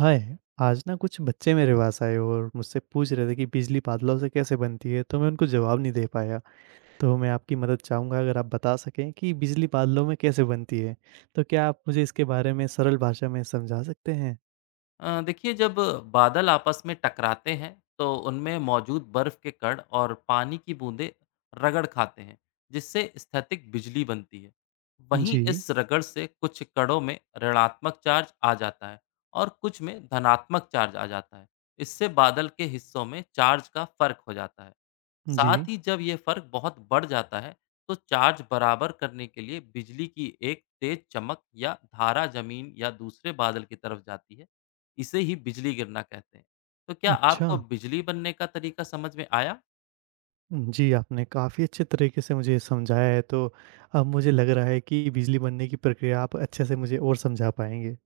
हाय। आज ना कुछ बच्चे मेरे पास आए और मुझसे पूछ रहे थे कि बिजली बादलों से कैसे बनती है, तो मैं उनको जवाब नहीं दे पाया। तो मैं आपकी मदद चाहूँगा, अगर आप बता सकें कि बिजली बादलों में कैसे बनती है। तो क्या आप मुझे इसके बारे में सरल भाषा में समझा सकते हैं? देखिए जब बादल आपस में टकराते हैं तो उनमें मौजूद बर्फ के कण और पानी की बूंदें रगड़ खाते हैं जिससे स्थैतिक बिजली बनती है। वहीं जी। इस रगड़ से कुछ कणों में ऋणात्मक चार्ज आ जाता है और कुछ में धनात्मक चार्ज आ जाता है। इससे बादल के हिस्सों में चार्ज का फर्क हो जाता है। जी। साथ ही जब ये फर्क बहुत बढ़ जाता है, तो चार्ज बराबर करने के लिए बिजली की एक तेज चमक या धारा जमीन या दूसरे बादल की तरफ जाती है। इसे ही बिजली गिरना कहते हैं। तो क्या अच्छा। आपको बिजली बनने का तरीका समझ में आया? जी, आपने काफ़ी अच्छे तरीके से मुझे समझाया है, तो अब मुझे लग रहा है कि बिजली बनने की प्रक्रिया आप अच्छे से मुझे और समझा पाएंगे।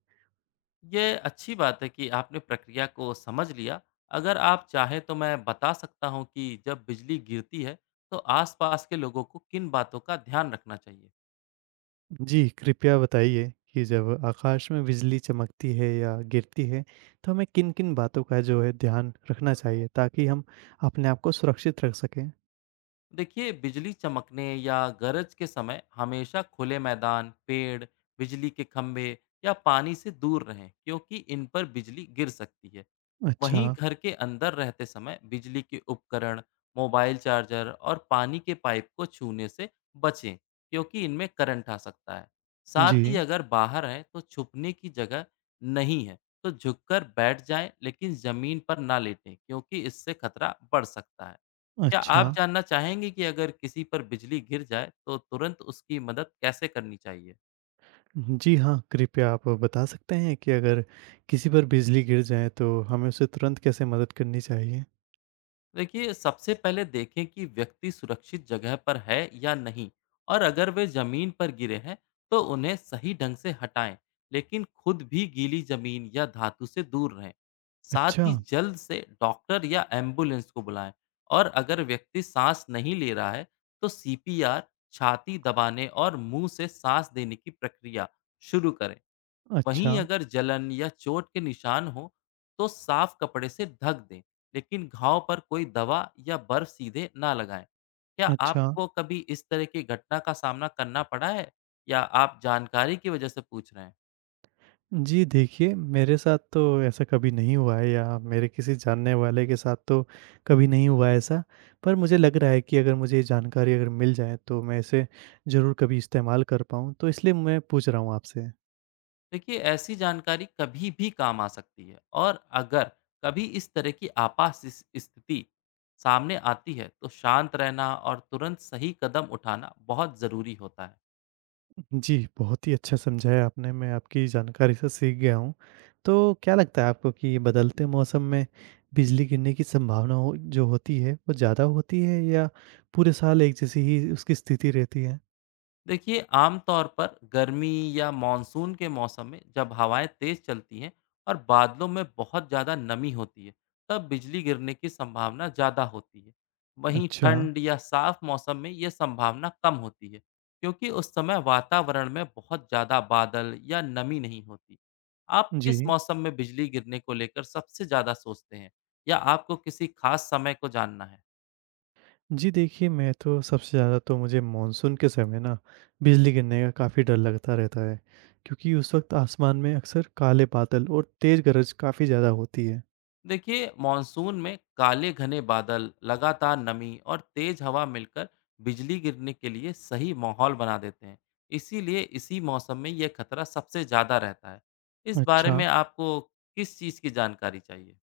ये अच्छी बात है कि आपने प्रक्रिया को समझ लिया। अगर आप चाहें तो मैं बता सकता हूँ कि जब बिजली गिरती है, तो आसपास के लोगों को किन बातों का ध्यान रखना चाहिए। जी, कृपया बताइए कि जब आकाश में बिजली चमकती है या गिरती है, तो हमें किन-किन बातों का जो है ध्यान रखना चाहिए ताकि हम अपने आप को सुरक्षित रख सकें? देखिए बिजली चमकने या गरज के समय हमेशा खुले मैदान, पेड़, बिजली के खंभे या पानी से दूर रहें, क्योंकि इन पर बिजली गिर सकती है। अच्छा। वहीं घर के अंदर रहते समय बिजली के उपकरण, मोबाइल चार्जर और पानी के पाइप को छूने से बचें, क्योंकि इनमें करंट आ सकता है। साथ ही जी। अगर बाहर हैं तो छुपने की जगह नहीं है तो झुककर बैठ जाएं, लेकिन जमीन पर ना लेटें, क्योंकि इससे खतरा बढ़ सकता है। क्या अच्छा। आप जानना चाहेंगे कि अगर किसी पर बिजली गिर जाए तो तुरंत उसकी मदद कैसे करनी चाहिए? जी हाँ, कृपया आप बता सकते हैं कि अगर किसी पर बिजली गिर जाए तो हमें उसे तुरंत कैसे मदद करनी चाहिए? देखिए, सबसे पहले देखें कि व्यक्ति सुरक्षित जगह पर है या नहीं, और अगर वे जमीन पर गिरे हैं तो उन्हें सही ढंग से हटाएं, लेकिन खुद भी गीली जमीन या धातु से दूर रहें। साथ अच्छा। ही जल्द से डॉक्टर या एम्बुलेंस को बुलाएं। और अगर व्यक्ति सांस नहीं ले रहा है तो सीपीआर, छाती दबाने और मुंह से सांस देने की प्रक्रिया शुरू करें। अच्छा। वहीं अगर जलन या चोट के निशान हो तो साफ कपड़े से ढक दें, लेकिन घाव पर कोई दवा या बर्फ सीधे ना लगाएं। क्या अच्छा। आपको कभी इस तरह की घटना का सामना करना पड़ा है, या आप जानकारी की वजह से पूछ रहे हैं? जी देखिए, मेरे साथ तो ऐसा कभी नहीं हुआ है या मेरे किसी जानने वाले के साथ तो कभी नहीं हुआ है ऐसा। पर मुझे लग रहा है कि अगर मुझे ये जानकारी अगर मिल जाए तो मैं इसे ज़रूर कभी इस्तेमाल कर पाऊँ, तो इसलिए मैं पूछ रहा हूँ आपसे। देखिए ऐसी जानकारी कभी भी काम आ सकती है। और अगर कभी इस तरह की स्थिति सामने आती है तो शांत रहना और तुरंत सही कदम उठाना बहुत ज़रूरी होता है। जी, बहुत ही अच्छा समझाया आपने, मैं आपकी जानकारी से सीख गया हूँ। तो क्या लगता है आपको कि ये बदलते मौसम में बिजली गिरने की संभावना हो जो होती है, वो ज़्यादा होती है या पूरे साल एक जैसी ही उसकी स्थिति रहती है? देखिए आमतौर पर गर्मी या मॉनसून के मौसम में जब हवाएं तेज चलती हैं और बादलों में बहुत ज़्यादा नमी होती है, तब बिजली गिरने की संभावना ज़्यादा होती है। वहीं अच्छा। ठंड या साफ मौसम में यह संभावना कम होती है, क्योंकि उस समय वातावरण में बहुत ज़्यादा बादल या नमी नहीं होती। आप किस जी। मौसम में बिजली गिरने को लेकर सबसे ज़्यादा सोचते हैं, या आपको किसी खास समय को जानना है? जी देखिए, मैं तो सबसे ज़्यादा तो मुझे मानसून के समय ना बिजली गिरने का काफ़ी डर लगता रहता है, क्योंकि उस वक़्त आसमान में अक्सर काले बादल और तेज़ गरज काफ़ी ज़्यादा होती है। देखिए मॉनसून में काले घने बादल, लगातार नमी और तेज हवा मिलकर बिजली गिरने के लिए सही माहौल बना देते हैं। इसीलिए इसी मौसम में यह खतरा सबसे ज़्यादा रहता है। इस बारे अच्छा। में आपको किस चीज़ की जानकारी चाहिए?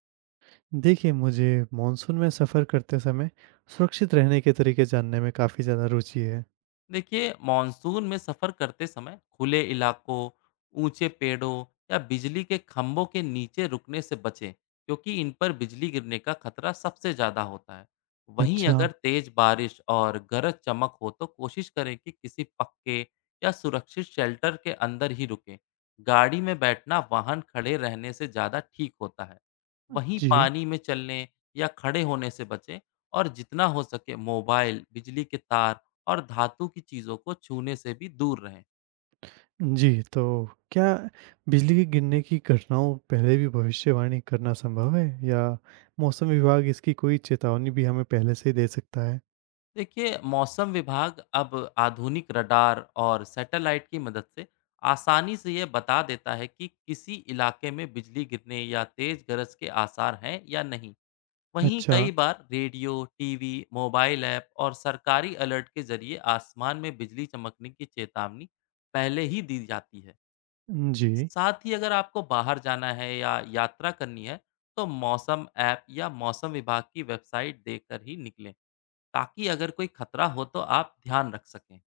देखिए मुझे मानसून में सफ़र करते समय सुरक्षित रहने के तरीके जानने में काफ़ी ज़्यादा रुचि है। देखिए मॉनसून में सफ़र करते समय खुले इलाकों, ऊंचे पेड़ों या बिजली के खंभों के नीचे रुकने से बचें, क्योंकि इन पर बिजली गिरने का खतरा सबसे ज़्यादा होता है। वहीं अच्छा। अगर तेज़ बारिश और गरज चमक हो तो कोशिश करें कि किसी पक्के या सुरक्षित शेल्टर के अंदर ही रुकें। गाड़ी में बैठना वाहन खड़े रहने से ज़्यादा ठीक होता है। वहीं जी। पानी में चलने या खड़े होने से बचें, और जितना हो सके मोबाइल, बिजली के तार और धातु की चीज़ों को छूने से भी दूर रहें। जी, तो क्या बिजली के गिरने की घटनाओं पहले भी भविष्यवाणी करना संभव है या मौसम विभाग इसकी कोई चेतावनी भी हमें पहले से ही दे सकता है? देखिए, मौसम विभाग अब आधुनिक रडार और सैटेलाइट की मदद से आसानी से ये बता देता है कि किसी इलाके में बिजली गिरने या तेज गरज के आसार हैं या नहीं। वहीं अच्छा। कई बार रेडियो, टीवी, मोबाइल ऐप और सरकारी अलर्ट के जरिए आसमान में बिजली चमकने की चेतावनी पहले ही दी जाती है। जी। साथ ही अगर आपको बाहर जाना है या यात्रा करनी है, तो मौसम ऐप या मौसम विभाग की वेबसाइट देखकर ही निकलें, ताकि अगर कोई खतरा हो तो आप ध्यान रख सकें।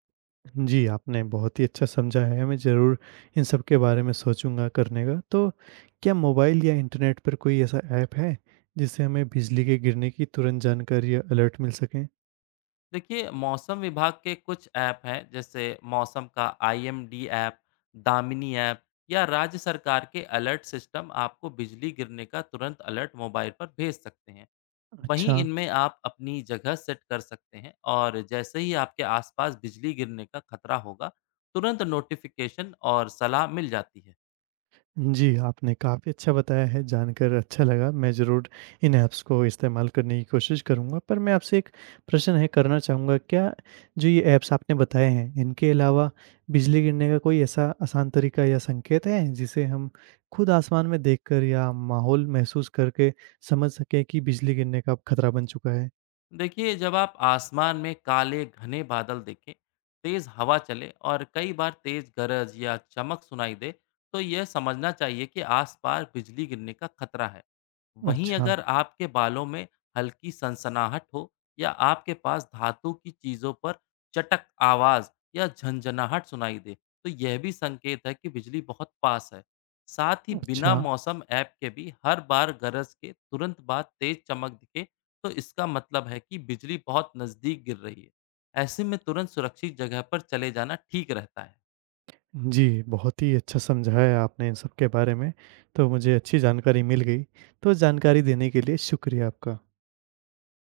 जी, आपने बहुत ही अच्छा समझा है, मैं ज़रूर इन सब के बारे में सोचूँगा करने का। तो क्या मोबाइल या इंटरनेट पर कोई ऐसा ऐप है, जिससे हमें बिजली के गिरने की तुरंत जानकारी या अलर्ट मिल सकें? देखिए, मौसम विभाग के कुछ ऐप हैं, जैसे मौसम का आईएमडी ऐप, दामिनी ऐप या राज्य सरकार के अलर्ट सिस्टम आपको बिजली गिरने का तुरंत अलर्ट मोबाइल पर भेज सकते हैं। वहीं अच्छा। इनमें आप अपनी जगह सेट कर सकते हैं, और जैसे ही आपके आसपास बिजली गिरने का खतरा होगा, तुरंत नोटिफिकेशन और सलाह मिल जाती है। जी, आपने काफ़ी अच्छा बताया है, जानकर अच्छा लगा। मैं ज़रूर इन ऐप्स को इस्तेमाल करने की कोशिश करूँगा। पर मैं आपसे एक प्रश्न है करना चाहूँगा, क्या जो ये ऐप्स आपने बताए हैं, इनके अलावा बिजली गिरने का कोई ऐसा आसान तरीका या संकेत है, जिसे हम खुद आसमान में देखकर या माहौल महसूस करके समझ सकें कि बिजली गिरने का अब खतरा बन चुका है? देखिए, जब आप आसमान में काले घने बादल देखें, तेज हवा चले और कई बार तेज गरज या चमक सुनाई दे, तो यह समझना चाहिए कि आसपास बिजली गिरने का खतरा है। वहीं अच्छा। अगर आपके बालों में हल्की सनसनाहट हो या आपके पास धातु की चीज़ों पर चटक आवाज़ या झंझनाहट सुनाई दे, तो यह भी संकेत है कि बिजली बहुत पास है। साथ ही बिना अच्छा। मौसम ऐप के भी हर बार गरज के तुरंत बाद तेज चमक दिखे, तो इसका मतलब है कि बिजली बहुत नज़दीक गिर रही है। ऐसे में तुरंत सुरक्षित जगह पर चले जाना ठीक रहता है। जी, बहुत ही अच्छा समझाया आपने इन सब के बारे में, तो मुझे अच्छी जानकारी मिल गई। तो जानकारी देने के लिए शुक्रिया आपका।